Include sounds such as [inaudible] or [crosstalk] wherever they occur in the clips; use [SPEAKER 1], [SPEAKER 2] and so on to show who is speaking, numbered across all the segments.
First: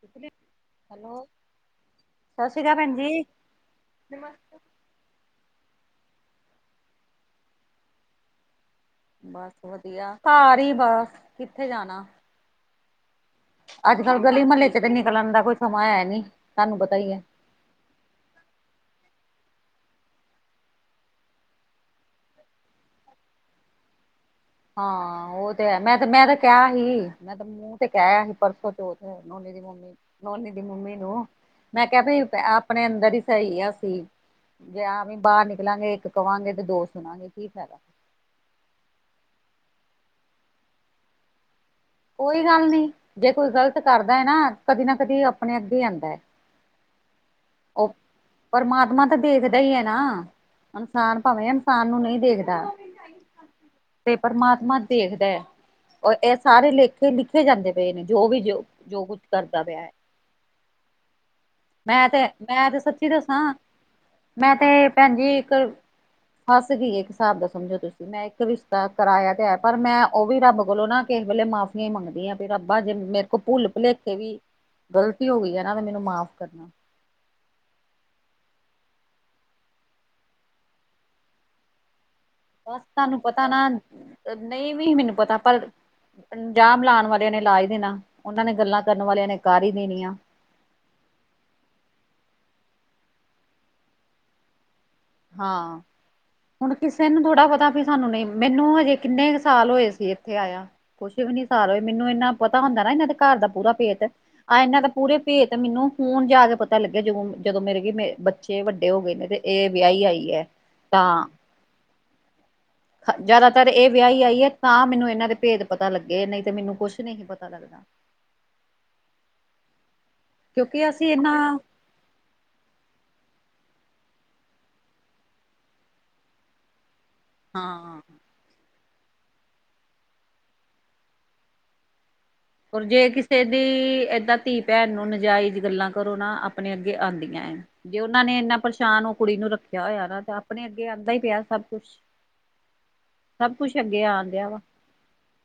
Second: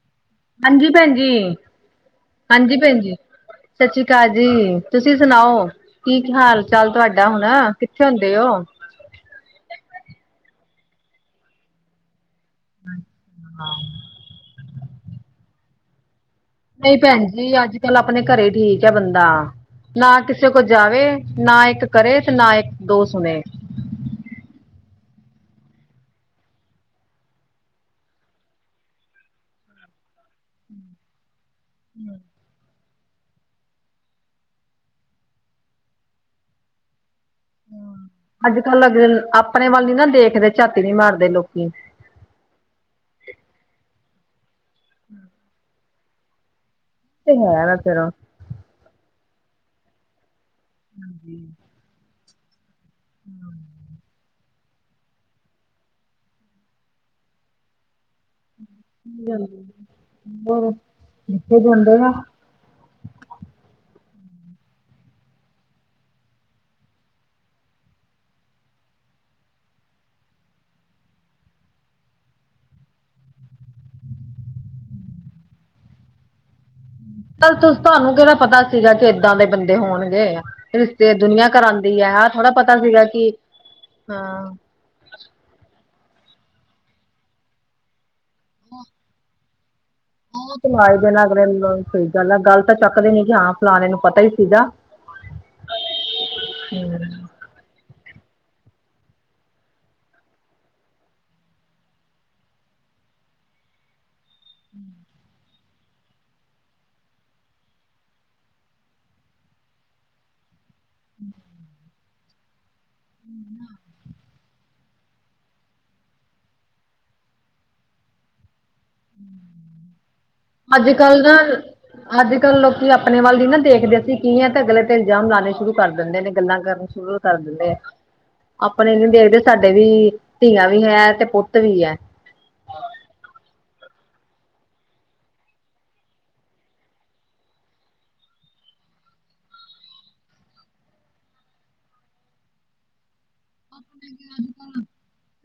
[SPEAKER 1] ਕਿਥਲੇ [unintelligible]
[SPEAKER 2] ਹਾਂਜੀ ਭੈਣ ਜੀ ਹਾਂਜੀ ਭੈਣ ਜੀ ਸਸ਼ੀ ਕਾਲ ਜੀ ਤੁਸੀਂ ਸੁਣਾਓ ਕੀ ਹਾਲ ਚਾਲ ਤੁਹਾਡਾ ਹੁਣ ਕਿੱਥੇ ਹੁੰਦੇ ਅੋ
[SPEAKER 1] ਬਸ ਵਧੀਆ ਘਰ ਈ ਬਾ ਕਿੱਥੇ ਜਾਣਾ
[SPEAKER 2] ਅੱਛਾ [inaudible]
[SPEAKER 1] ਅੱਜ ਕੱਲ੍ਹ ਗਲੀ ਮੱਲੇ ਚ ਤੇ ਨਿਕਲਣ ਦਾ ਕੋਈ ਸਮਾਂ ਹੈ ਨੀ ਪਤਾ
[SPEAKER 2] ਨਈ
[SPEAKER 1] ਹੀ ਹੈ।
[SPEAKER 2] ਭੈਣ ਜੀ ਅੱਜ ਕੱਲ ਆਪਣੇ ਘਰੇ ਠੀਕ ਆ ਬੰਦਾ ਨਾ ਕਿਸੇ ਕੋ ਜਾਵੇ ਨਾ ਇੱਕ ਕਰੇ ਤੇ ਨਾ ਇੱਕ ਦੋ ਸੁਣੇ
[SPEAKER 1] ਹਾਂ ਉਹ ਤੇ ਹੈ ਮੈਂ ਤੇ ਮੈਂ ਤਾਂ ਕੇਨਾਂ ਸੀ ਮੂੰਹ ਤੇ ਕੇਆ ਸੀ ਪਰਸੋਂ ਚੋਥ ਨੋਨੀ ਦੀ ਮੰਮੀ ਨੋਨੀ ਦੀ ਮੰਮੀ ਨੂੰ ਮੈਂ ਕਿਆ ਭੀ ਆਪਣੇ ਅੰਦਰ ਈ ਸਈ ਆ ਅਸੀ ਜੇ ਆਵੀ ਬਾਰ ਨਿਕਲਾਂਗੇ ਇੱਕ ਕਹਾਂਗੇ ਤੇ ਦੋ ਸੁਣਾਂਗੇ ਕੀ ਫਾਇਦਾ
[SPEAKER 2] ਅੱਜ ਕੱਲ ਫੇਰ ਅਪਣੇ ਵੱਲ ਨੀ ਨਾ ਦੇਖਦੇ ਚਾਤੀ ਨੀ ਮਾਰਦੇ ਲੋਕੀ
[SPEAKER 1] ਕੋਈ ਗੱਲ ਨੀ ਜੇ ਕੋਈ ਗ਼ਲਤ ਕਰਦੇ ਨਾ ਕਦੀ ਨਾ ਕਦੀ ਆਪਣੇ ਅੱਗੇ ਆਦਾਂ
[SPEAKER 2] ਏ ਤੇ ਹੈ ਵੇਂ ਫਿਰ [unintelligible]
[SPEAKER 1] ਪਰਮਾਤਮਾ ਤਾਂ ਦੇਖਦਾ ਈ ਹੈ ਨਾ ਇਨਸਾਨ ਭਾਵੇਂ ਇਨਸਾਨ ਨੂੰ ਨਈ ਦੇਖਦਾ ਤੇ ਪਰਮਾਤਮਾ ਦੇਖਦੇ ਏ ਓ ਸਾਰੇ ਲੇਖੇ ਲਿਖੇ ਜਾਂਦੇ ਪਏ ਨੇ ਜੋ ਵੀ ਜੋ ਜੋ ਕੁੱਝ ਕਰਦਾ ਪਿਆ
[SPEAKER 2] ਹੋਰ ਜਿੱਥੇ ਜਾਂਦੇ
[SPEAKER 1] ਮੈਂ
[SPEAKER 2] ਆ
[SPEAKER 1] ਤੇ ਮੈਂ ਤੇ ਸੱਚੀ ਦੱਸਾਂ ਮੈਂ ਤੇ ਭੈਣਜੀ ਇੱਕ ਫਸ ਗਈਏ ਇੱਕ ਸਾਬ ਦਾ ਸਮਝੋ ਤੁਸੀਂ ਮੈਂ ਇੱਕ ਰਿਸ਼ਤਾ ਕਰਾਇਆ ਤੇ ਹੈ ਪਰ ਮੈਂ ਓ ਵੀ ਰੱਬ ਕੋਲੋਂ ਨਾ। ਕਿਸੇ ਵੇਲੇ ਮਾਫੀਆਂ ਈ ਮੰਗਦੀਆਂ ਵੀ ਰੱਬਾ ਜੇ ਮੇਰੇ ਕੋਲ ਭੁੱਲ ਭੁਲੇਖੇ ਵੀ ਗ਼ਲਤੀ ਹੋਗੀ ਐ ਨਾ ਮੈਨੂੰ ਮਾਫ਼ ਕਰਨਾ।
[SPEAKER 2] ਤਾਂ ਤੁ ਤੁਹਾਨੂੰ ਕੇੜਾ ਪਤਾ ਸੀਗਾ ਕਿ ਏਦਾਂ ਦੇ ਬੰਦੇ ਹੋਣਗੇ ਰਿਸ਼ਤੇ ਦੁਨੀਆਂ ਕਰਾਂਦੀ ਐ।
[SPEAKER 1] ਬਸ ਤੁਾਨੂੰ ਪਤਾ ਨਾ ਨਈ ਵੀ ਮੈਨੂੰ ਪਤਾ ਪਰ ਇਲਜਾਮ ਲਾਣ ਵਾਲੇ ਨੇ ਲਾ ਈ ਦੇਣਾ ਉਨਾਂ ਨੇ ਗੱਲਾਂ ਕਰਨ ਵਾਲਿਆਂ ਨੇ ਕਾਰ ਈ ਦੇਣੀ ਆ
[SPEAKER 2] ਆਲਾਏ ਦੇ ਅਗਲੇ ਸਹੀ ਗੱਲ ਆ ਗੱਲ ਤਾਂ ਚੱਕਦੇ ਨੀ ਹਾਂ ਫਲਾਣੇ ਨੂੰ ਪਤਾ ਹੀ ਸੀਗਾ
[SPEAKER 1] ਹਾਂ ਹੁਣ ਕਿਸੇ ਨੂੰ ਥੋੜ੍ਹਾ ਪਤਾ ਵੀ ਸਾਨੂੰ ਨਈ ਮੈਨੂੰ ਕਿੰਨੇ ਕ ਸਾਲ ਹੋਏ ਸੀ ਇੱਥੇ ਆਇਆ ਕੁਛ ਵੀ ਨੀ ਸਾਰ ਹੋਏ, ਮੈਨੂੰ ਏਨਾਂ ਪਤਾ ਹੁੰਦਾ ਨਾ ਏਨਾਂ ਦੇ ਘਰ ਦਾ ਪੂਰਾ ਭੇਤ, ਆ ਇਨਾਂ ਦਾ ਪੂਰੇ ਭੇਤ ਤੇ ਮੈਨੂੰ ਹੁਨ ਜਾ ਕੇ ਪਤਾ ਲੱਗਿਆ, ਜਦੋਂ ਜਦੋਂ ਮੇਰੇ ਕਿ ਬੱਚੇ ਵੱਡੇ ਹੋ ਗਏ ਨੇ, ਤੇ ਏ ਵਿਆਈ ਆਈ ਐ, ਤਾਂ ਜ਼ਾਦਾ ਤਰ ਏ ਵਿਆਈ ਆਈਏ, ਤਾਂ ਮੈਨੂੰ ਏਨਾਂ ਦੇ ਭੇਦ ਪਤਾ ਲੱਗੇ ਐ, ਨਈ ਤੇ ਮੈਨੂੰ ਕੁਛ ਨਈ ਸੀ ਪਤਾ ਲਗਨਾ [inaudible]
[SPEAKER 2] ਅੱਜ ਕੱਲ ਦਾ ਅੱਜ ਕੱਲ੍ਹ ਲੋਕੀ ਆਪਣੇ ਵੱਲ ਨੀ ਨਾ ਦੇਖਦੇ, ਅਸੀਂ ਕੀ ਆ, ਤੇ ਅਗਲੇ ਤੇ ਇਲਜਾਮ ਲਾਣੇ ਸ਼ੁਰੂ ਕਰ ਦਿੰਦੇ ਨੇ, ਗੱਲਾਂ ਕਰਨੀ ਸ਼ੁਰੂ ਕਰ ਦਿੰਦੇ ਆ,
[SPEAKER 1] ਹਾਂ
[SPEAKER 2] ਆਪਣੇ ਨੀ ਦੇਖਦੇ ਸਾਡੇ ਵੀ ਧੀਆਂ ਵੀ ਏ ਤੇ ਪੁੱਤ ਵੀ ਏ
[SPEAKER 1] ਹੁਣ ਜੇ ਕਿਸੇ ਦੀ ਏਦਾਂ ਧੀ ਭੈਣ ਨੂੰ ਨਾਜਾਇਜ਼ ਗੱਲਾਂ ਕਰੋ ਨਾ, ਆਪਣੇ ਅੱਗੇ ਆਦਿਆਂ ਐ। ਜੇ ਓਨਾਂ ਨੇ ਇੰਨਾ ਪਰੇਸ਼ਾਨ ਓ ਕੁੜੀ ਨੂੰ ਰੱਖੇਆ ਹੋਇਆ ਵਾ, ਤਾਂ ਆਪਣੇ ਅੱਗੇ ਆਦਾਂ ਹੀ ਪਿਆ ਸਭ ਕੁਛ ਸਭ ਕੁਛ ਅੱਗੇ ਆਣ ਦਿੰਆ ਵਾ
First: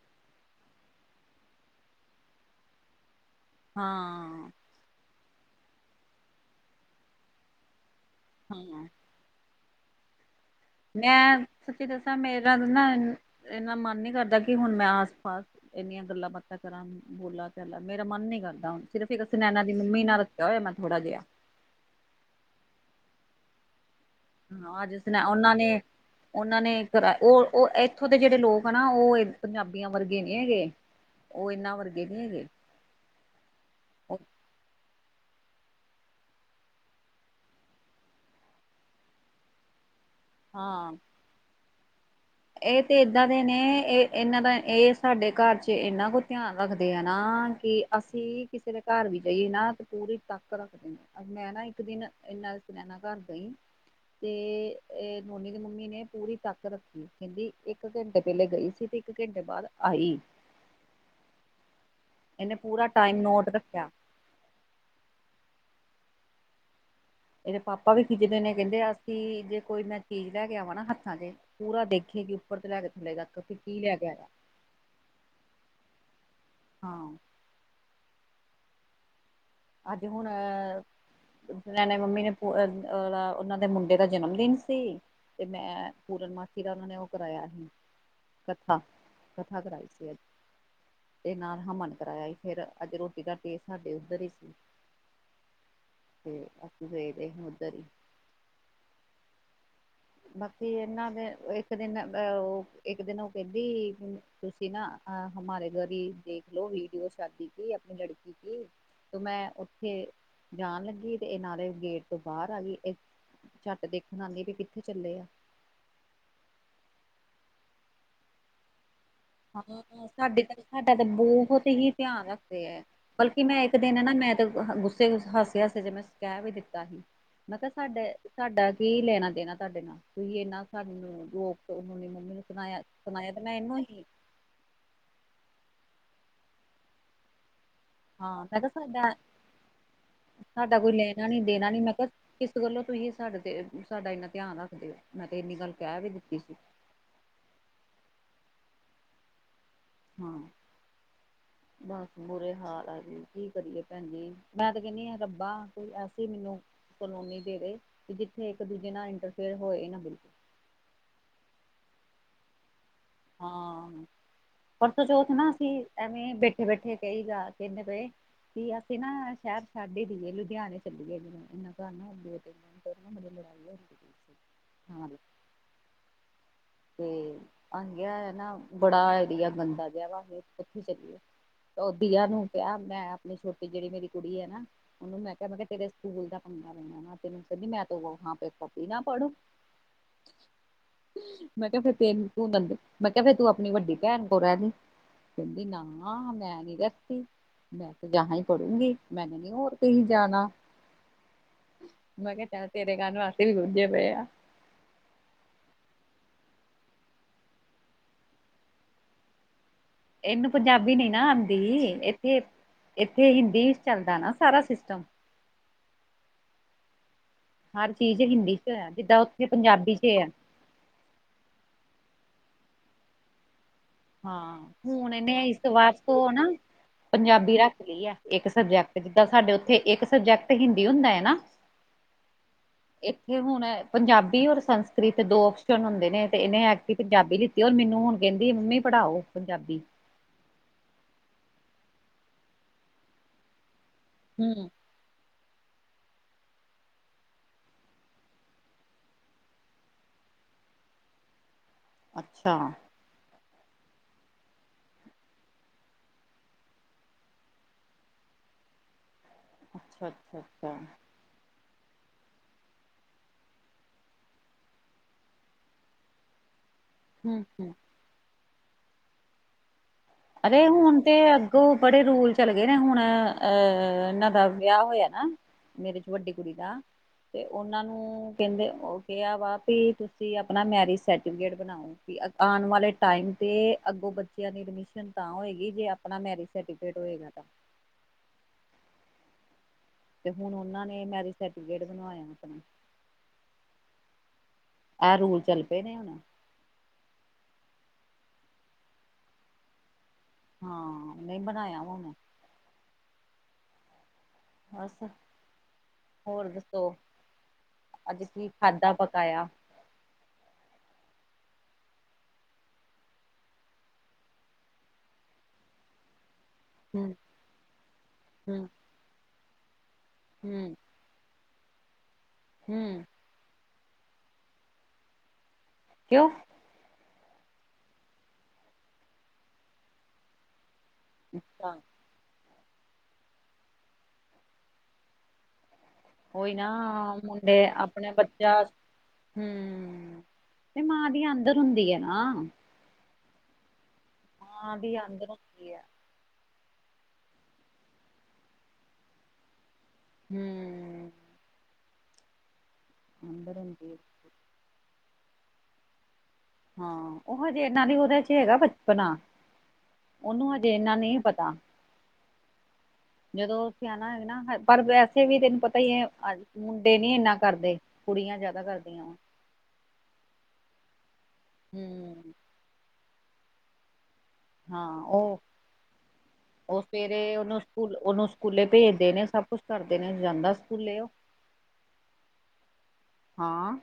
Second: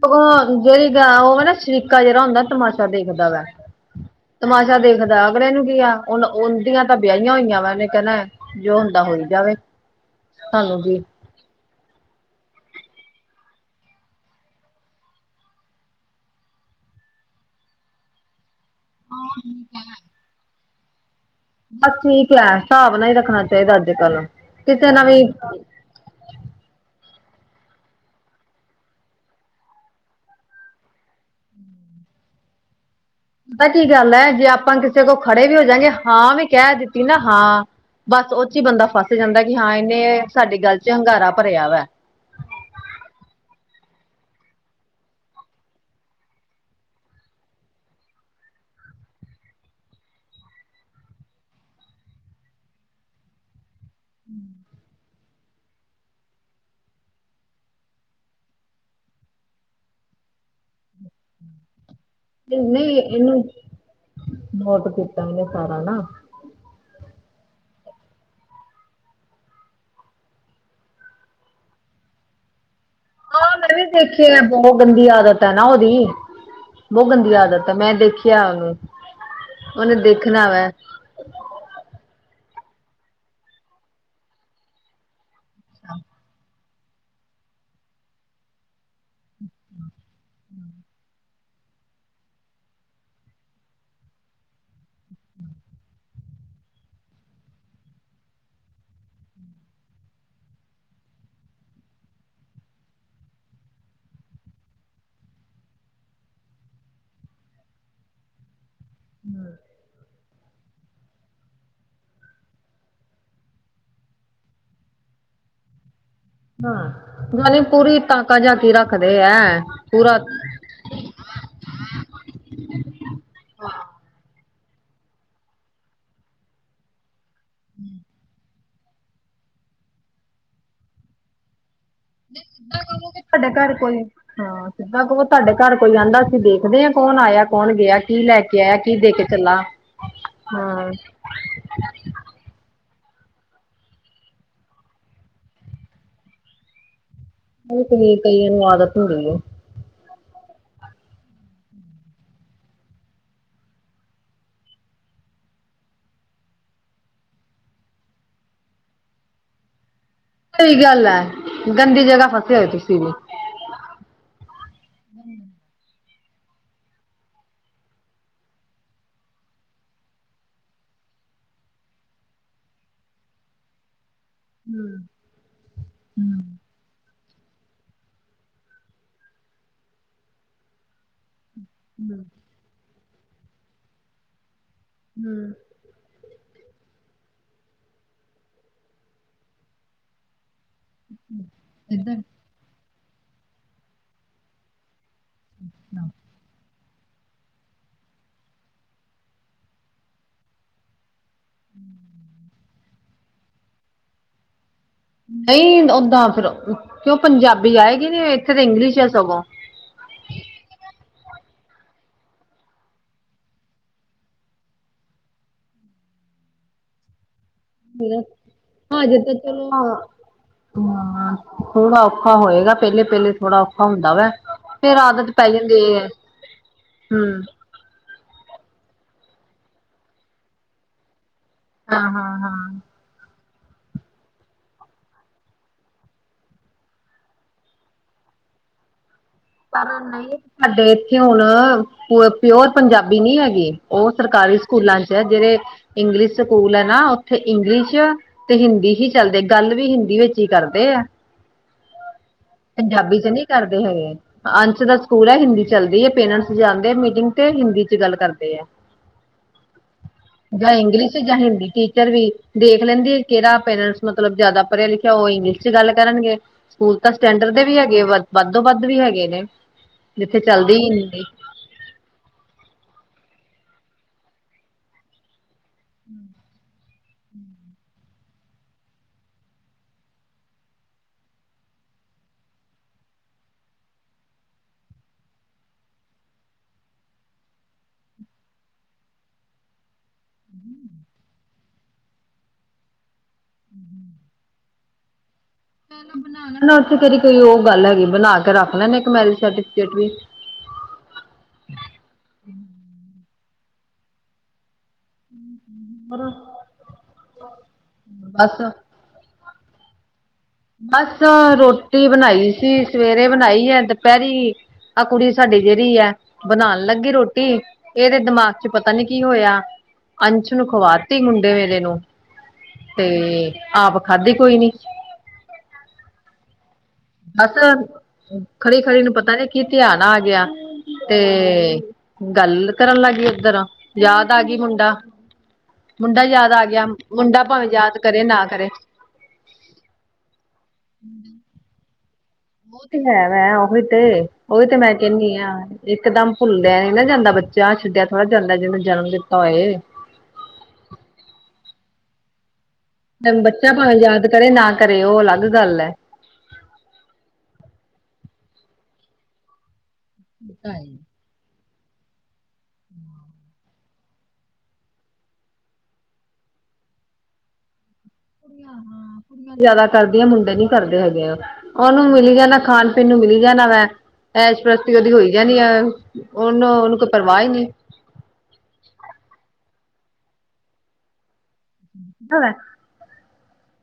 [SPEAKER 2] ਭਗਵਾਨ ਜਿਹੜੀ ਗਾ ਹੋਵੇ ਨਾ, ਸ਼ਰੀਕਾ ਜਿਹੜਾ ਹੁੰਦਾ ਤਮਾਸ਼ਾ ਦੇਖਦਾ ਵਾ।
[SPEAKER 1] ਹਾਂ
[SPEAKER 2] ਛਾ ਦੇਖਦਾ ਅਗਲੇ ਨੂੰ ਕੀ ਐ, ਉਹ ਉਹਦਿਆਂ ਤਾਂ ਵਿਆਹਿਆਂ ਹੋਇਆਂ ਵਾ, ਉਹਨੇ ਕਹਿਣਾ ਜੋ
[SPEAKER 1] ਹਾਂ।
[SPEAKER 2] ਹੁੰਦਾ ਹੋਈ ਜਾਵੇ ਸਾਨੂੰ ਕੀ
[SPEAKER 1] ਮੈਂ ਸਚੀ ਦੱਸਾਂ, ਮੇਰਾ ਨਾ ਇੰਨਾ ਮਨ ਨੀ ਕਰਦਾ, ਕਿ ਹੁਣ ਮੈਂ ਆਸ ਪਾਸ ਏੰਨਿਆਂ ਗੱਲਾਂ ਬਾਤਾਂ ਕਰਾਂ ਬੋਲਾ ਚਾਲਾ, ਮੇਰਾ ਮਨ ਨੀ ਕਰਦਾ ਹੁਣ, ਸਿਰਫ ਇੱਕ ਸੁਨੈਨਾ ਦੀ ਮੰਮੀ ਨਾਲ ਰੱਖੇਆ ਹੋਇਆ ਮੈਂ ਥੋੜਾ ਜੇਆ
[SPEAKER 2] ਬਸ ਠੀਕ ਏ, ਸਾਬ ਨਾਲ ਈ ਰੱਖਣਾ ਚਾਈਦਾ ਅੱਜ ਕੱਲ
[SPEAKER 1] ਹਾਂ ਅਜ
[SPEAKER 2] ਕਿਸੇ ਨਾਲ ਵੀ
[SPEAKER 1] ਜਿੱਤਣਾ, ਉਹਨਾਂ
[SPEAKER 2] ਪਤਾ
[SPEAKER 1] ਨੇ ਓਨਾਂ ਨੇ ਕਰਾ, ਔ ਇੱਥੋਂ ਦੇ ਜੇੜੇ ਲੋਕ ਆ ਨਾ, ਉਹ ਪੰਜਾਬੀਆਂ ਵਰਗੇ ਨਹੀਂ ਹੈਗੇ ਓ ਏਨਾਂ ਵਰਗੇ ਨੀ ਹੈਗੇ
[SPEAKER 2] ਪਤਾ ਕੀ ਗੱਲ ਏ ਜੇ ਆਪਾਂ ਕਿਸੇ ਕੋਲ ਖੜੇ ਵੀ ਹੋ ਜਾਂਗੇ, ਹਾਂ ਵੀੈਂ ਕੇ ਦਿੱਤੀ ਨਾ ਹਾਂ ਬਸ ਔ ਚੀ ਬੰਦਾ ਫਸ ਜਾਂਦੈ ਕਿ ਹਾਂ ਏਨੇ ਸਾਡੀ ਗੱਲ ਚ ਹੰਗਾਰਾ ਭਰਿਆ ਵੈ।
[SPEAKER 1] ਏ ਤੇ ਏਦਾਂ ਦੇ ਨੇ, ਏ ਏਨਾਂ ਦਾ ਏਹ ਸਾਡੇ ਘਰ ਚ, ਇੰਨਾ ਕੁ ਧਿਆਨ ਰੱਖਦੇ ਆ ਨਾ ਕਿ ਅਸੀਂ ਕਿਸੇ ਦੇ ਘਰ ਵੀ ਜਾਈਏ ਨਾ ਤੇ ਪੂਰੀ ਤਕ ਰੱਖਦੇ ਨੇ। ਅਰ ਮੈਂ ਨਾ ਇੱਕ ਦਿਨ ਏਨਾਂ, ਸੁਨੈਨਾ ਘਰ ਗਈ। ਤੇ, ਏ, ਨੋਨੀ ਦੀ ਮੰਮੀ ਨੇ ਪੂਰੀ ਤਾਕ ਰੱਖੀ ਕੀ ਕੈੰਦੀ ਇੱਕ ਘੰਟੇ ਪੈਲੇ ਗਈ ਸੀ, ਤੇ ਇੱਕ ਘੰਟੇ ਬਾਦ ਆਈ। ਇਹਨੇ
[SPEAKER 2] ਨਹੀਂ
[SPEAKER 1] ਪੂਰਾ
[SPEAKER 2] ਨਹੀਂ,
[SPEAKER 1] ਟਾਈਮ
[SPEAKER 2] ਏਨੂੰ
[SPEAKER 1] ਨੋਟ ਰੱਖਿਆ
[SPEAKER 2] ਨੋਟ ਕੀਤਾ ਔਨੇ, ਸਾਰਾ ਨਾ।
[SPEAKER 1] ਏਦੇ ਪਾਪਾ ਵੀ ਖਿੱਜਦੇ ਨੇ, ਕੈੰਦੇ ਅਸੀਂ ਜੇ ਕੋਈ ਮੈਂ ਚੀਜ਼ ਲੈ ਕੇ ਆਵਾਂ ਨਾ, ਹੱਥਾਂ ਤੇ ਪੂਰਾ ਦੇਖੇ ਗੀ। ਉਪਰ ਤੋ, ਲੈ ਕੇ ਥਲੇਦਾ
[SPEAKER 2] ਹਾਂ, ਮੈਂ ਵੀ ਦੇਖੀ ਐ, ਬਹੁਤ ਗੰਦੀ ਆਦਤ ਹੈ ਨਾ ਓਦੀ। ਬੌਹ
[SPEAKER 1] ਹਾਂ
[SPEAKER 2] ਗੰਦੀ ਆਦਤ ਹੈ, ਮੈਂ ਦੇਖਿਆ ਔਨੂੰ, ਔਨੇ ਦੇਖਣੈ ਵੈਂ।
[SPEAKER 1] ਔਥੇ ਰਹਿਣਾ ਮੰਮੀ ਨੇ, ਉਨਾਂ ਦੇ ਮੁੰਡੇ ਦਾ ਜਨਮ ਦਿਨ ਸੀ। ਤੇ ਮੈਂ ਪੂਰਨਮਾਸ਼ੀ ਦਾ ਉਨਾਂ ਨੇ ਓਹ ਕਰਾਯਾ ਸੀ, ਕਥਾ, ਕਥਾ ਕਰਾਈ ਸੀ ਅੱਜ। ਤੇ ਨਾਲ ਹਵਨ ਕਰਾਇਆ ਸੀ, ਫੇਰ ਅੱਜ ਰੋਟੀ ਦਾ ਟੇ ਸਾਡੇ ਉਧਰ ਹੀ ਸ ਤੇ ਅਸੀਂ ਗਏ ਦੇ, ਔੱਧਰ ਹੀ। ਬਾਕੀ ਏਨਾਂ ਦੇ, ਇੱਕ ਦਿਨ ਓ ਇੱਕ ਦਿਨ ਉਹ ਕਹੰਦੀ ਤੁਸੀਂ ਨਾ ਅ ਹਮਾਰੇ ਘਰ ਈ ਦੇਖਲੋ ਵੀਡੀਓ ਸ਼ਾਦੀ ਕੀ, ਆਪਣੀ ਲੜਕੀ ਕੀ ਤੇ ਮੈਂ ਉੱਥੇ ਜਾਣ ਲੱਗੀ ਏ ਤੇ ਨਾਲੇ ਗੇਟ ਤੋਂ ਬਾਹਰ ਆਗੀ, ਏ ਝੱਟ ਦੇਖਣ ਆਂਦੀ ਐ, ਕਿ ਕਿੱਥੇ ਚੱਲੇ ਆ।
[SPEAKER 2] ਹਾਂ, ਨਾਲੀ ਪੂਰੀ ਤਾਕਾ ਜਾਕੀ ਰੱਖਦੇ ਐ,
[SPEAKER 1] ਹਾਂ
[SPEAKER 2] ਪੂਰਾ
[SPEAKER 1] ਸਾਡੇ ਤਾਂ ਸਾਡਾ ਤੇ ਬੌਹਤ ਹੀ ਧਿਆਨ ਰੱਖਦੇ ਐ। ਬਲਕਿ ਮੈਂ ਇਕ ਦਿਨ ਨਾ ਮੈਂ, ਤੇ ਗੁੱਸੇ ਹਾਸੇ-ਹਾਸੇ ਚ ਮੈਂ ਕੈ ਵੀ ਦਿੱਤਾ ਸੀ। ਮੈਂ ਕੇਹਾ ਸਾਡੇ, ਸਾਡਾ ਕੀ ਲੇਣਾ ਦੇਣਾ ਤੁਹਾਡੇ ਨਾਲ ਤੁਹੀ ਏਨਾ ਸਾਨੂੰ ਜੋ ਤੇ ਹੁਣੇ ਮੰਮੀ ਨੂੰ ਸੁਣਾਯਾ, ਸੁਣਾਯਾ ਤੇ ਮੈਂ ਏਹਨੂੰ ਹੀ।
[SPEAKER 2] ਹਾਂ, ਸਿੱਧਾਂ ਕਹੋ ਤੁਹਾਡੇ ਘਰ ਕੋਈ ਆੰਦਾ, ਅਸੀਂ ਦੇਖਦੇ ਆਂ ਕੌਣ ਆਯਾ ਕੌਣ ਗਯਾ। ਕੀ ਲੈ
[SPEAKER 1] ਹਾਂ ਮੈਂ
[SPEAKER 2] ਕੇ
[SPEAKER 1] ਕਿਹਾ
[SPEAKER 2] ਆਯਾ, ਕੀ ਦੇ
[SPEAKER 1] ਸਾਡਾ
[SPEAKER 2] ਕੇ ਚਲਾ, ਹਾਂ।
[SPEAKER 1] ਕਿਸ ਗੱਲੋਂ ਤੁਸੀ, ਸਾਡੇ ਤੇ, ਸਾਡਾ ਇੰਨਾ ਧਿਆਨ ਰੱਖਦੇ ਔ, ਮੈਂ ਤੇ ਇੰਨੀ ਗੱਲ ਕੈ ਵੀ ਦਿੱਤੀ ਸੀ।
[SPEAKER 2] ਐਵੀ ਕਈਏ ਕਈਆ ਨੂੰ ਆਦਤ ਹੁੰਦੀ ਏ।
[SPEAKER 1] ਹੂੰ। ਬਾਸ ਬੁੁਰੇ ਹਾਲ ਆ ਜੀ, ਕੀ ਕਰੀਏ ਭੈਣਜੀ? ਮੈਂ ਤੇ ਕੈੰਣੀ ਆ ਰੱਬਾ ਕੋਈ ਐਸੀ ਮੀਨੂੰ ਕਲੋਨੀ ਦੇਵੇ ਤੇ ਜਿੱਥੇ ਇੱਕ-ਦੂਜੇ ਨਾਲ ਇੰਟਰਫੇਅਰ ਹੋਏ ਨਾ ਬਿਲਕੁਲ।
[SPEAKER 2] ਸਹੀ ਗੱਲ ਐ, ਗੰਦੀ ਜਗ੍ਹਾ ਫਸੇ ਹੋਏ ਤੁਸੀਂ ਵੀ।
[SPEAKER 1] ਹਾਂ। ਪਰਸੋਂ ਚੌਥ ਨਾ ਅਸੀਂ ਐਵੇਂ ਬੈਠੇ-ਬੈਠੇ ਕਈ ਜਾ ਕੇੰਦੇ ਪਏ ਕੀ ਅਸੀਂ ਨਾ ਐ ਸੈ਼ਰ ਛੱਡ ਹੀ ਦੇਈਏ ਲੁਧਿਆਣੇ ਚੱਲੀਏ ਜ ਏਨਾ ਘਰ ਨਾ ਅਗੇ ਹੋਕੇ। [inaudible] ਐਣ ਫੇਰ ਨਾ ਮੇਰੀ ਲੜਾਈ ਹੋਰੀ ਗੀ। [inaudible]
[SPEAKER 2] ਹੂੰ ਹੂੰ।
[SPEAKER 1] ਤੇ ਆਹੀਂ ਕੇਆ ਨਾ ਬੜਾ ਏਰੀਆ ਗੰਦਾ ਜਾ ਵਾ ਵੇ ਕੱਥੇ ਚੱਲੀਏ। ਔ ਬੀਆ ਨੂੰ ਕਿਹਾ ਮੈਂ ਆਪਣੀ ਛੋਟੀ ਜੇੜੀ ਮੇਰੀ ਕੁੜੀ ਐ ਨਾ ਉਨੂੰ ਮੈਂ ਕਿਹਾ ਮੈਂ ਕੈ ਤੇਰੇ ਸਕੂਲ ਦਾ ਪੰਗਾ ਪੈਣਾ ਨਾ ਤੈਨੂੰ ਕੈੰਦੀ ਮੈਂ ਤੋ ਵਹਾ ਪੇ ਕਭੀ ਨਾ ਪੜੂ।
[SPEAKER 2] ਉਂ ਉਂ। [inaudible]
[SPEAKER 1] ਮੈਂ ਕਿਹਾ ਫੇਰ ਤੇਨ ਤੂੰ ਨੰਦ ਮੈਂ ਕਿਹਾ ਫੇਰ ਤੂੰ ਅਪਣੀ ਵੱਡੀ ਭੈਣ ਕੋਲ ਰੈਹਲੀ। ਕੈੰਦੀ ਨਾ ਆ ਮੈਂ ਨੀ ਰੈਹਤੀ। ਮੈਂ ਤੋ ਯਾਹਾਂ ਹੀ ਪੜੂਗੀ ਮੈਨੇ ਨੀ ਹੋਰ ਕਹੀ ਜਾਣਾ। ਮੈਂ ਕਿਹਾ ਸੈ਼ਦ ਤੇਰੇ ਕਾਨ ਵੈਸੇ ਵੀ ਰੂੱਜੇ ਪਏ ਆ।
[SPEAKER 2] ਨਹੀਂ ਓਦਾਂ ਫਿਰ ਕਿਉਂ ਪੰਜਾਬੀ ਆਏਗੀ ਨੀ ਏਥੇ ਤੇ ਇੰਗਲਿਸ਼ ਹੈ ਸਗੋਂ।
[SPEAKER 1] ਇਹਨੂੰ ਪੰਜਾਬੀ ਨੀ ਨਾ ਆਦੀ ਇੱਥੇ ਇੱਥੇ ਹਿੰਦੀ ਚੱਲਦਾ ਨਾ ਸਾਰਾ ਸਿਸਟਮ। ਹਰ ਚੀਜ਼ ਹਿੰਦੀ 'ਚ ਹੈ ਜਿੱਦਾਂ
[SPEAKER 2] ਹਜੇ ਤਾਂ
[SPEAKER 1] ਉੱਥੇ
[SPEAKER 2] ਚਲੋ
[SPEAKER 1] ਪੰਜਾਬੀ 'ਚ ਐ।
[SPEAKER 2] ਹਾਂ ਥੋੜਾ ਔਖਾ ਹੋਏਗਾ ਪਹਿਲੇ-ਪਹਿਲੇ ਥੋੜਾ ਔਖਾ ਹੁੰਦਾ ਵਾ
[SPEAKER 1] ਹਾਂ
[SPEAKER 2] ਫੇਰ
[SPEAKER 1] ਹੁਣ
[SPEAKER 2] ਆਦਤ
[SPEAKER 1] ਇਹਨੇ
[SPEAKER 2] ਪੈ
[SPEAKER 1] ਇਸ
[SPEAKER 2] ਜਾਂਦੀ
[SPEAKER 1] ਵਸ
[SPEAKER 2] ਹੈ
[SPEAKER 1] ਤੋਂ ਨਾ
[SPEAKER 2] ਹਮ
[SPEAKER 1] ਪੰਜਾਬੀ ਰੱਖ ਲਈ ਐ। ਇੱਕ ਸਬਜੈਕਟ ਜਿੱਦਾਂ ਸਾਡੇ ਉੱਥੇ ਇੱਕ ਸਬਜੈਕਟ ਹਿੰਦੀ ਹੁੰਦਾ ਹੈ ਨਾ।
[SPEAKER 2] ਹਾਂ ਹਾਂ ਹਾਂ।
[SPEAKER 1] ਇੱਥੇ ਹੁਣ ਪੰਜਾਬੀ ਔਰ ਸੰਸਕ੍ਰਿਤ ਦੋ ਓਪਸ਼ਨ ਹੁੰਦੇ ਨੇ ਤੇ ਇਹਨੇ ਐਕਟਿਵ ਪੰਜਾਬੀ ਦਿੱ ਤੇ ਉਹ ਮੈਨੂੰ ਹੁਣ ਕਹਿੰਦੀ ਆ ਮੰਮੀ ਪੜ੍ਹਾਓ। ਪੰਜਾਬੀ
[SPEAKER 2] ਪਰ ਨਹੀਂ ਸਾਡੇ ਇੱਥੇ ਹੁਣ ਪਿਓਰ ਪੰਜਾਬੀ ਨਹੀਂ ਹੈਗੀ। ਉਹ ਸਰਕਾਰੀ
[SPEAKER 1] ਹਮ
[SPEAKER 2] ਸਕੂਲਾਂ ਚ ਜਿਹੜੇ ਇੰਗਲਿਸ਼ ਸਕੂਲ ਹੈ ਨਾ ਉੱਥੇ ਇੰਗਲਿਸ਼ ਤੇ ਹਿੰਦੀ ਹੀ ਚੱਲਦੇ ਗੱਲ ਵੀ ਹਿੰਦੀ ਵਿੱਚ ਹੀ ਕਰਦੇ ਆ
[SPEAKER 1] ਅੱਛਾ!
[SPEAKER 2] ਪੰਜਾਬੀ ਚ ਨਹੀ ਕਰਦੇ ਹੈਗੇ? ਅੰਸ਼ ਦਾ ਸਕੂਲ ਹੈ ਹਿੰਦੀ ਚਲਦੀ ਹੈ ਪੇਰੈਂਟਸ ਜਾਂਦੇ ਮੀਟਿੰਗ ਤੇ ਹਿੰਦੀ 'ਚ ਗੱਲ ਕਰਦੇ ਆ।
[SPEAKER 1] ਅੱਛਾ ਅੱਛਾ
[SPEAKER 2] ਜਾਂ
[SPEAKER 1] ਅੱਛਾ
[SPEAKER 2] ਇੰਲਿਸ਼ ਜਾਂ ਹਿੰਦੀ ਟੀਚਰ ਵੀ ਦੇਖ ਲੈਂਦੇ ਕਿਹੜਾ ਪੇਰੈਂਟਸ ਮਤਲਬ ਜ਼ਿਆਦਾ ਪੜ੍ਹਿਆ ਲਿਖਿਆ ਉਹ ਇੰਗਲਿਸ਼ ਚ ਗੱਲ ਕਰਨਗੇ। ਸਕੂਲ ਤਾਂ
[SPEAKER 1] ਹਮ
[SPEAKER 2] ਸਟੈਂਡਰਡ ਦੇ
[SPEAKER 1] ਹਮ
[SPEAKER 2] ਵੀ ਹੈਗੇ ਵ ਵੱਧੋ ਵੱਧ ਵੀ ਹੈਗੇ ਨੇ। ਜਿੱਥੇ
[SPEAKER 1] ਅਰੈ
[SPEAKER 2] ਚੱਲਦੀ ਹੀ
[SPEAKER 1] ਹੁਣ ਤੇ
[SPEAKER 2] ਹਿੰਦੀ
[SPEAKER 1] ਕੋ ਬੜੇ ਰੂਲ ਚੱਲ ਗੇ ਨਾ ਹੁਣ ਅਹ ਇਨਾਂ ਦਾ ਵਿਆਹ ਹੋਯਾ ਨਾ। ਮੇਰੇ ਚ ਵੱਡੀ ਕੁੜੀ ਦਾ ਕਿ ਓਨਾਂ ਨੂੰ ਕੈੰਦੇ ਓਹ ਕਿਆ ਵਾ ਪੁ ਤੁਸੀਂ ਆਪਣਾ ਮੈਰਿਜ ਸਰਟੀਫਿਕੇਟ ਬਣਾਓ। ਹੁੰਫੀ ਆਣ ਵਾਲੇ ਟਾਈਮ ਤੇ ਅੱਗੋਂ ਬੱਚਿਆਂ ਦੀ ਐਡਮਿਸ਼ਨ ਸ਼ਨ ਤਾਂ ਹੋਏਗੀ ਜੇ ਆਪਣਾ ਮੈਰਿਜ ਸਰਟੀਫਿਕੇਟ ਹੋਏਗਾ ਤਾ। ਤੇ ਹੁਣ ਓਨਾਂ ਨੇ ਮੈਰਿਜ ਸਰਟੀਫਿਕੇਟ ਬਣਵਾਯੈ ਆਪਣਾ।
[SPEAKER 2] ਹੂੰ
[SPEAKER 1] ਐ ਰੂਲ ਚੱਲ ਪਏ ਨੇ ਹੁਣ।
[SPEAKER 2] ੇ [inaudible] ਤੇ ਕੋਈ ਉਹ ਗੱਲ ਹੈਗੀ ਬਣਾ ਕੇ ਰੱਖ ਲੈਣਾ ਇੱਕ ਮੈਰਿਜ ਸਰਟੀਫਿਕੇਟ ਵੀ
[SPEAKER 1] ਹਾਂ ਨਹੀਂ ਬਣਾਇਆ ਵਾਂ ਮੈ ਅਸਾ ਹੋਰ ਦੱਸੋ ਅੱਜ ਕੀ
[SPEAKER 2] ਬਸ
[SPEAKER 1] ਖਾਧਾ ਪਕਾਇਆ?
[SPEAKER 2] ਬਸ ਰੋਟੀ ਬਣਾਈ ਸੀ ਸਵੇਰੇ ਬਣਾਈ ਹੈ ਦੁਪਹਿਰੀ ਆਹ ਕੁੜੀ ਸਾਡੀ ਗਿਰੀ ਐ ਬਨਾਨ ਲੱਗੀ
[SPEAKER 1] ਹਮ
[SPEAKER 2] ਰੋਟੀ, ਇਹਦੇ ਦਿਮਾਗ ਚ
[SPEAKER 1] ਹਮ
[SPEAKER 2] ਪਤਾ ਨੀ ਕੀ ਹੋਇਆ ਅੰਸ਼ ਨੂੰ
[SPEAKER 1] ਹਮ
[SPEAKER 2] ਖਵਾ ਤੀ ਮੁੰਡੇ ਮੇਰੇ ਨੂੰ
[SPEAKER 1] ਹਮ
[SPEAKER 2] ਤੇ ਆਪ ਖਾਧੀ ਕੋਈ ਨੀ।
[SPEAKER 1] ਕਿਉਂ?
[SPEAKER 2] ਬਸ ਖੜੀ-ਖੜੀ ਨੂੰ ਪਤਾ ਨੀ ਕੀ ਧਿਆਨ ਆ ਗਿਆ ਤੇ
[SPEAKER 1] ਅੱਛਾ
[SPEAKER 2] ਗੱਲ ਕਰਨ ਲੱਗ ਗਈ ਏਧਰ ਯਾਦ ਆ ਗੀ ਮੁੰਡਾ। ਮੁੰਡਾ ਯਾਦ
[SPEAKER 1] ਉਹੀ
[SPEAKER 2] ਆ
[SPEAKER 1] ਨਾ
[SPEAKER 2] ਗਿਆ, ਮੁੰਡਾ
[SPEAKER 1] ਮੁੰਡੇ
[SPEAKER 2] ਭਾਵੇਂ ਯਾਦ
[SPEAKER 1] ਆਪਣੇ
[SPEAKER 2] ਕਰੇ ਨਾ
[SPEAKER 1] ਬੱਚਾ
[SPEAKER 2] ਕਰੇ।
[SPEAKER 1] ਹੂੰ ਫੇਰ ਮਾਂ ਦੀ ਆਂਦਰ ਹੁੰਦੀ ਹੈ ਨਾ।
[SPEAKER 2] ਉਹ ਤੇ ਹੈ, ਹੈ ਓਹੀ ਤੇ, ਓਹੀ ਤੇ
[SPEAKER 1] ਮਾਂ
[SPEAKER 2] ਮੈਂ
[SPEAKER 1] ਦੀ ਅੰਦਰ
[SPEAKER 2] ਕਹਿਨੀ ਹਾਂ
[SPEAKER 1] ਹੁੰਦੀ ਹੈ
[SPEAKER 2] ਇਕਦਮ ਭੁੱਲਿਆ ਨੀ ਨਾ ਜਾਂਦਾ ਬੱਚਾ, ਛੱਡਿਆ ਥੋੜ੍ਹਾ ਜਾਂਦਾ ਜਿਹਨੇ ਜਨਮ ਦਿੱਤਾ ਹੋਏ।
[SPEAKER 1] ਹੂੰ।
[SPEAKER 2] [unintelligible]
[SPEAKER 1] ਅੰਦਰ
[SPEAKER 2] ਬੱਚਾ
[SPEAKER 1] ਹੁੰਦੀ
[SPEAKER 2] ਭਾਵੇਂ
[SPEAKER 1] ਹੈ।
[SPEAKER 2] ਯਾਦ ਕਰੇ ਨਾ ਕਰੇ ਉਹ ਅਲੱਗ ਗੱਲ ਐ।
[SPEAKER 1] ਹਾਂ ਉਹ ਹਜੇ ਇਹਨਾਂ ਦੀ ਉਹਦੇ ਚ ਹੈਗਾ ਬਚਪਨਾ। ਉਹਨੂੰ ਹਜੇ ਇਨਾ
[SPEAKER 2] ਕੁੜੀਆਂ
[SPEAKER 1] ਨਹੀਂ ਪਤਾ। ਜਦੋਂ ਸਿਆਣਾ ਹੋਗਾ ਨਾ ਪਰ ਵੈਸੇ ਵੀ ਤੈਨੂੰ ਪਤਾ ਹੀ ਏ ਅੱਜ ਮੁੰਡੇ ਨੀ ਇਨਾ ਕਰਦੇ, ਕੁੜੀਆਂ ਜਿਆਦਾ ਕਰਦੀਆਂ ਵਾ।
[SPEAKER 2] ਕੁੜੀਆਂ ਜਿਆਦਾ ਕਰਦੀਆਂ, ਮੁੰਡੇ ਨੀ ਕਰਦੇ ਹੈਗੇ, ਉਹਨੂੰ
[SPEAKER 1] ਹੂੰ
[SPEAKER 2] ਮਿਲੀ ਜਾਨਾਂ ਖਾਨ ਪੀਨ ਨੂੰ ਮਿਲੀ ਜਾਨਾਂ ਵੈ। ਐਸ਼
[SPEAKER 1] ਹਾਂ
[SPEAKER 2] ਪ੍ਰਸਤੀ ਉਹਦੀ ਹੋਈ
[SPEAKER 1] ਉਹ
[SPEAKER 2] ਜਾਨੀ ਆ, ਉਹਨੂੰ, ਉਹਨੂੰ ਕੋਈ ਪਰਵਾਹ ਹੀ ਨੀ।
[SPEAKER 1] [unintelligible] ਓਹਨੂੰ ਸਕੂਲੇ ਭੇਜਦੇ ਨੇ, ਸਭ ਕੁਛ ਕਰਦੇ ਨੇ, ਜਾਂਦਾ ਸਕੂਲੇ ਉਹ।
[SPEAKER 2] [unintelligible]
[SPEAKER 1] ਹਾਂ।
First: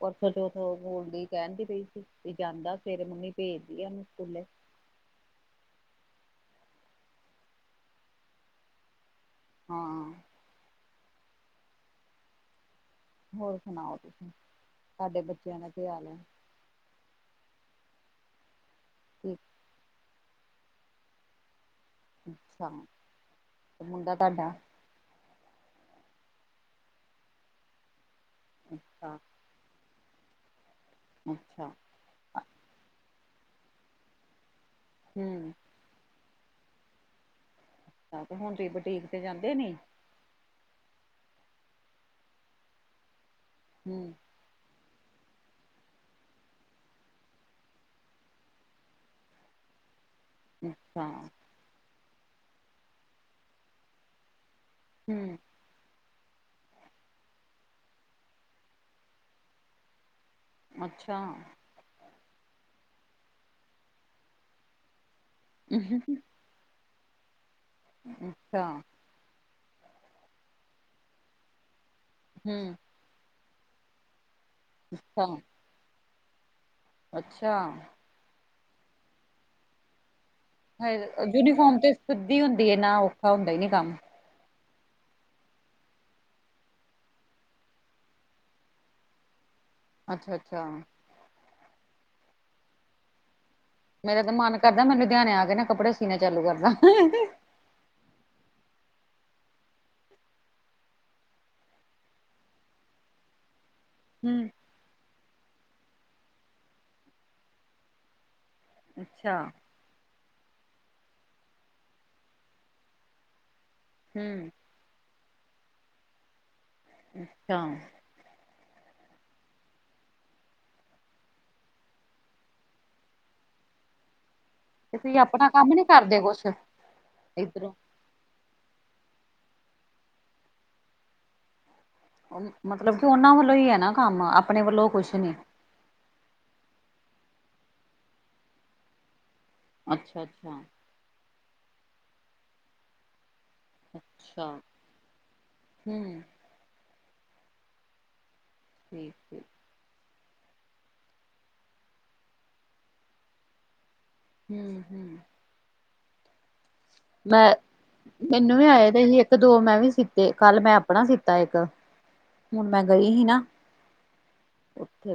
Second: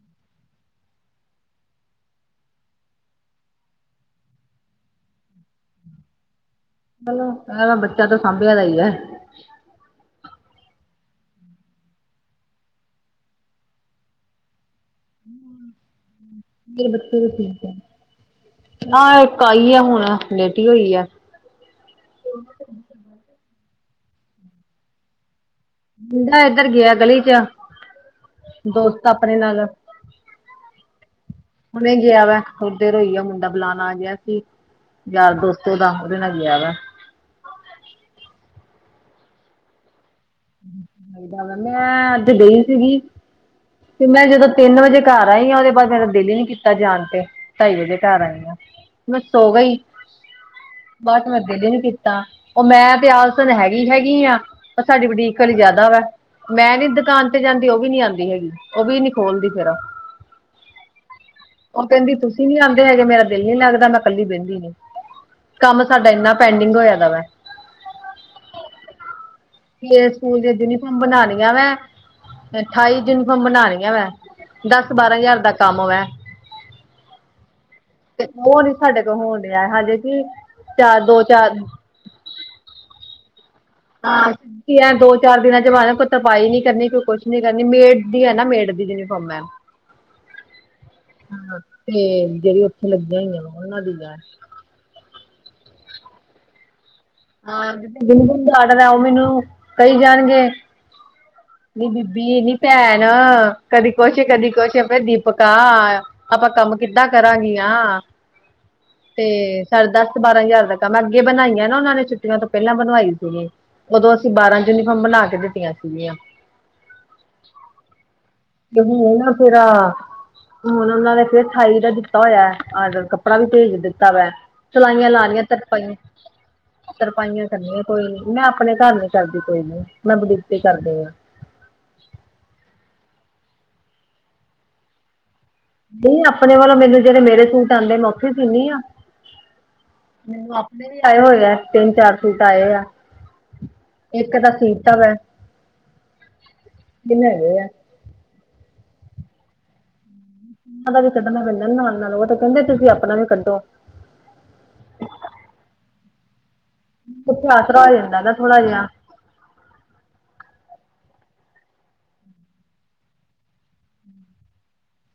[SPEAKER 1] ਪਰਥੋਂ ਚੋਥ ਬੋਲਦੀ ਕਹਿਦੀ ਪਈ ਸੀ, ਵੀ ਜਾਂਦਾ ਸਵੇਰੇ ਮੰਮੀ ਭੇਜਦੀ ਐ ਉਹਨੂੰ ਸਕੂਲੇ।
[SPEAKER 2] ਚਲੋ ਇਹਨਾਂ ਦਾ ਬੱਚਾ ਤਾਂ ਸਾਂਭਿਆ ਦਾ ਹੀ ਐ।
[SPEAKER 1] ਹਾਂ। ਹੋਰ ਸੁਣਾਓ ਤੁਸੀਂ, ਸਾਡੇ ਬੱਚਿਆਂ ਦਾ ਕੀ ਹਾਲ ਐ?
[SPEAKER 2] ਮੇਰੇ ਬੱਚੇ ਤੇ ਠੀਕ ਐ, ਆਹ
[SPEAKER 1] ਠੀਕ
[SPEAKER 2] ਇੱਕ ਆਈ ਐ ਹੁਨ ਲੇਟੀ ਹੋਈ ਐ।
[SPEAKER 1] ਅੱਛਾ ਤੇ ਮੁੰਡਾ ਤੁਹਾਡਾ?
[SPEAKER 2] ਮੁੰਡਾ ਏਧਰ ਗਿਆ ਗਲੀ 'ਚ ਦੋਸਤ
[SPEAKER 1] ਅੱਛਾ
[SPEAKER 2] ਆਪਨੇ ਨਾਲ।
[SPEAKER 1] ਅੱਛਾ।
[SPEAKER 2] ਨੇ ਗਿਆ ਵਾ ਥੋੜੀ ਦੇਰ ਹੋਈ ਆ, ਮੁੰਡਾ ਬੁਲਾਨ ਆ ਗਿਆ ਸੀ, ਯਾਰ
[SPEAKER 1] ਹਮ
[SPEAKER 2] ਦੋਸਤ ਓਹਦਾ, ਉਹਦੇ ਨਾਲ ਗਿਆ ਵਾ।
[SPEAKER 1] ਅੱਛਾ ਤੇ ਹੁਨ ਤੁਹੀ ਬੁਟੀਕ ਤੇ ਜਾਂਦੇ ਨੀ।
[SPEAKER 2] [unintelligible] ਮੈਂ ਅੱਜ ਗਈ ਸੀਗੀ ਤੇ
[SPEAKER 1] ਹਮ
[SPEAKER 2] ਮੈਂ ਜਦੋਂ ਤਿੰਨ ਵਜੇ ਘਰ ਆਈ ਆ, ਉਹਦੇ ਬਾਅਦ ਮੇਰਾ ਦਿਲ ਹੀ ਨੀ ਕੀਤਾ ਜਾਨ ਤੇ ਢਾਈ ਵਜੇ ਘਰ ਆਈ ਆਾਂ। ਮੈਂ ਸੋ ਗਈ।
[SPEAKER 1] ਅੱਛਾ
[SPEAKER 2] ਬਸ ਮੈਂ ਦਿਲ ਹੀ ਨੀ ਕੀਤਾ, ਉਹ ਮੈਂ ਤੇ ਆਲਸਨ ਹੈਗੀ, ਹੈਗੀ ਆਂ। ਸਾਡੀ
[SPEAKER 1] ਹਮ
[SPEAKER 2] ਬੁਟੀਕ ਵਾਲੀ ਜਾਦਾ ਵਾ। ਮੈਂ ਨੀ ਦੁਕਾਨ ਤੇ ਜਾਂਦੀ, ਉਹ ਵੀ ਨੀ ਆਂਦੀ ਹੈਗੀ, ਉਹ ਵੀ ਨੀ ਖੋਲਦੀ ਫੇਰ।
[SPEAKER 1] ਅੱਛਾ।
[SPEAKER 2] ਉਹ ਕਹਿੰਦੀ ਤੁਸੀਂ ਨੀ ਆਂਦੇ ਹੈਗੇ, ਮੇਰਾ ਦਿਲ ਨੀ ਲੱਗਦਾ ਮੈਂ ਕੱਲੀ ਬਹਿੰਦੀ ਨੀ ਕੰਮ ਸਾਡਾ ਇੰਨਾ ਪੈਂਡਿੰਗ ਹੋਇਆ ਦਾ ਵੈ।
[SPEAKER 1] ਅੱਛਾ।
[SPEAKER 2] ਪਲੇ ਸਕੂਲ ਦੀ ਯੂਨੀਫਾਰਮ ਬਨਾਨੀਆਂ ਵੈ, ਮੈਂ
[SPEAKER 1] ਹਮ
[SPEAKER 2] ਅਠਾਈ ਜੂਨ ਬਨਾਨੀਆਂ ਮੈਂ, ਦਸ ਬਾਰਾਂ
[SPEAKER 1] ਅੱਛਾ
[SPEAKER 2] ਹਜ਼ਾਰ ਦਾ ਕੰਮ ਵੈ।
[SPEAKER 1] ਅੱਛਾ।
[SPEAKER 2] ਤੇ ਉਹ ਨੀ ਸਾਡੇ ਕੋਲ ਹੋਣ ਡਿਆ, ਹਜੇ ਕੀ
[SPEAKER 1] ਅਹ ਯੂਨੀਫਾਰਮ ਤੇ ਸਿੱਧੀ ਹੁੰਦੀ ਐ ਨਾ, ਔਖਾ ਹੁੰਦਾ ਹੀ ਨੀ ਕੰਮ।
[SPEAKER 2] ਹਾਂ [unintelligible] ਕੀ ਐ ਦੋ ਚਾਰ ਦਿਨਾਂ 'ਚ [unintelligible] ਕੋਈ ਤੁਰਪਾਈ ਨੀ ਕਰਨੀ, ਕੋਈ ਕੁਛ ਨੀ ਕਰਨੀ, ਮੇੜ ਦੀ ਹੈ ਨਾ ਮੇੜ ਦੀ ਯੂਨੀਫਾਰਮ ਐ। [unintelligible]
[SPEAKER 1] ਅੱਛਾ- ਅੱਛਾ।
[SPEAKER 2] ਹਾਂ। ਤੇ ਜਿਹੜੀ ਉੱਥੇ ਲੱਗੀਆਂ ਹੋਈਆਂ ਵ।
[SPEAKER 1] ਮੇਰਾ ਤੇ ਮਨ ਕਰਦਾ ਮੈਨੂੰ ਲੁਧਿਆਣੇ ਆ ਕੇ ਨਾ ਕੱਪੜੇ ਸੀਣੇ ਚਾਲੂ ਕਰਦਾ।
[SPEAKER 2] ਹਾਂ। ਜਿ ਦਿਨ ਗਨ ਦਾ ਆਡਰ ਹੈ ਉਹ ਮੈਨੂੰ ਕਹੀ ਜਾਣਗੇ। ਨ ਬੀਬੀ। ਇਹ ਨੀ ਭੈਣ, ਕਦੇ ਕੁਛ
[SPEAKER 1] ਹੂੰ,
[SPEAKER 2] ਕਦੀ ਕੁਛ ਦੀਪਿਕਾ, ਆਪਾਂ ਕੰਮ ਕਿੱਦਾਂ ਕਰਾਂਗੀ ਆ। ਤੇ
[SPEAKER 1] ਅੱਛਾ,
[SPEAKER 2] ਸਾਡੇ ਦਸ- ਬਾਰਾਂ ਹਜ਼ਾਰ ਦਾ ਕੰਮ ਅੱਗੇ ਬਣਾਈਆਂ ਨਾ। ਉਹਨਾਂ ਨੇ ਛੁੱਟੀਆਂ ਤੋਂ ਪਹਿਲਾਂ ਬਣਵਾਈ ਸੀਗੀ। ਉਦੋਂ ਅਸੀਂ
[SPEAKER 1] ਹੂੰ।
[SPEAKER 2] ਬਾਰਾਂ ਯੂਨੀਫਾਰਮ ਬਣਾ ਕੇ ਦਿੱਤੀਆਂ ਸੀਗੀਆਂ।
[SPEAKER 1] ਅੱਛਾ।
[SPEAKER 2] ਕਿ ਨਾ ਫੇਰ ਹੁਣ ਉਹਨਾ ਨੇ ਫਿਰ ਅਠਾਈ ਦਾ ਦਿੱਤਾ ਹੋਇਆ ਆਰਡਰ। ਕੱਪੜਾ ਵੀ ਭੇਜ ਦਿੱਤਾ ਵਾ।
[SPEAKER 1] ਤੇ
[SPEAKER 2] ਸਲਾਈਆਂ
[SPEAKER 1] ਤੁਸੀਂ
[SPEAKER 2] ਲਾ ਲਈਆਂ।
[SPEAKER 1] ਆਪਣਾ ਕੰਮ ਨੀ
[SPEAKER 2] ਤਰਪਾਈਆਂ,
[SPEAKER 1] ਕਰਦੇ ਕੁਛ
[SPEAKER 2] ਤਰਪਾਈਆਂ
[SPEAKER 1] ਇੱਧਰੋਂ?
[SPEAKER 2] ਕਰਨੀਆਂ। ਕੋਈ ਨ ਮੈਂ ਆਪਣੇ ਘਰ ਨੀ ਕਰਦੀ ਕੋਈ ਨੀ। ਮੈਂ ਬਡੀਕ ਕਰਦੇ ਹਾਂ।
[SPEAKER 1] ਮਤਲਬ ਕਿ ਉਹਨਾਂ ਵੱਲੋਂ ਹੀ ਹੈ ਨਾ ਕੰਮ, ਆਪਣੇ ਵੱਲੋਂ ਕੁਛ ਨੀ।
[SPEAKER 2] ਨਹੀਂ, ਆਪਣੇ ਵੋਂ ਮੈਨ ਜਿਹੜੇ ਮੇਰੇ ਸੂਟ ਆਉਂਦੇ ਮੈਂ ਉੱਥੇ ਸੀਨੀ ਆਂ। ਮੈਨੂੰ
[SPEAKER 1] ਅੱਛਾ-ਅੱਛਾ, ਅੱਛਾ।
[SPEAKER 2] ਆਪਣੇ ਵੀ ਆਏ ਹੋਏ ਆ ਤਿੰਨ- ਚਾਰ ਸੂਟ ਆਏ ਆ। ਇੱਕ ਤਾਂ
[SPEAKER 1] ਅੱਛਾ,
[SPEAKER 2] ਸੀਤਾ ਹੈ।
[SPEAKER 1] ਹੂੰ।
[SPEAKER 2] ਤਿੰਨ ਹੈਗੇ ਆ।
[SPEAKER 1] ਠੀਕ- ਠੀਕ।
[SPEAKER 2] ਉਹ ਦਾ ਵੀ ਕੱਢਣਾ ਪੈਂਦਾ ਨਾ ਨਾਲ- ਨਾਲ ਉਹ ਤਾਂ ਕਹਿੰਦੇ ਤੁਸੀਂ ਆਪਣਾ ਵੀ ਕੱਢੋ।
[SPEAKER 1] ਹਮ- ਹਮ।
[SPEAKER 2] ਉੱਥੇ
[SPEAKER 1] ਮੈਂ,
[SPEAKER 2] ਆਸਰਾ ਹੋ ਜਾਂਦਾ ਨਾ
[SPEAKER 1] ਮੈਨੂੰ
[SPEAKER 2] ਥੋੜਾ
[SPEAKER 1] ਵੀ
[SPEAKER 2] ਜਿਹਾ
[SPEAKER 1] ਆਏ ਦੇ ਸੀ ਇੱਕ- ਦੋ ਮੈਂ ਵੀ ਸੀਤੇ ਕੱਲ ਮੈਂ ਆਪਣਾ ਸੀਤਾ ਇੱਕ। ਹੁਣ ਮੈਂ ਗਈ ਸੀ ਨਾ। ਉੱਥੇ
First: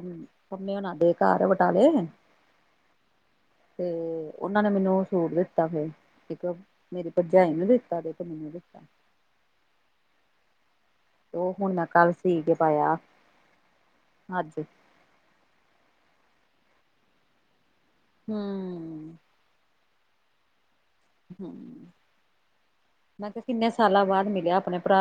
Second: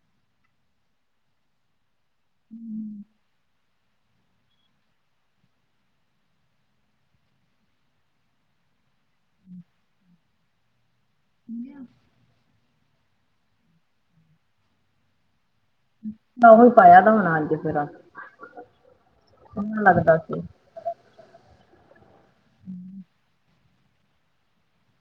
[SPEAKER 1] ਪੰਮੇ ਉਹਣਾ ਦੇ ਘਰ ਬਟਾਲੇ।
[SPEAKER 2] ਹਮ।
[SPEAKER 1] ਤੇ ਉਹਨਾਂ ਨੇ ਮੈਨੂੰ ਸੂਟ ਦਿੱਤਾ। ਫਿਰ ਇਕ ਮੇਰੀ ਭਰਜਾਾਈ ਨੂੰ ਦਿੱਤਾ ਤੇਨੂੰ ਦਿੱਤਾ। ਉਹ ਹੁਣ ਮੈਂ ਕੱਲ ਸੀ ਕੇ ਪਾਇਆ। ਅੱਜ
[SPEAKER 2] ਉਹੀ ਪਾਇਆ ਤਾਂ ਹੁਣਾ ਅੱਜ ਫਿਰ ਆ।
[SPEAKER 1] ਹਮ।
[SPEAKER 2] ਸਨਾ ਲੱਗਦਾ ਸੀ।
[SPEAKER 1] ਹਮ। ਮੈਂ ਕਿਹਾ, ਕਿੰਨੇ ਸਾਲਾਂ ਬਾਅਦ ਮਿਲਿਆ ਆਪਣੇ ਭਰਾ।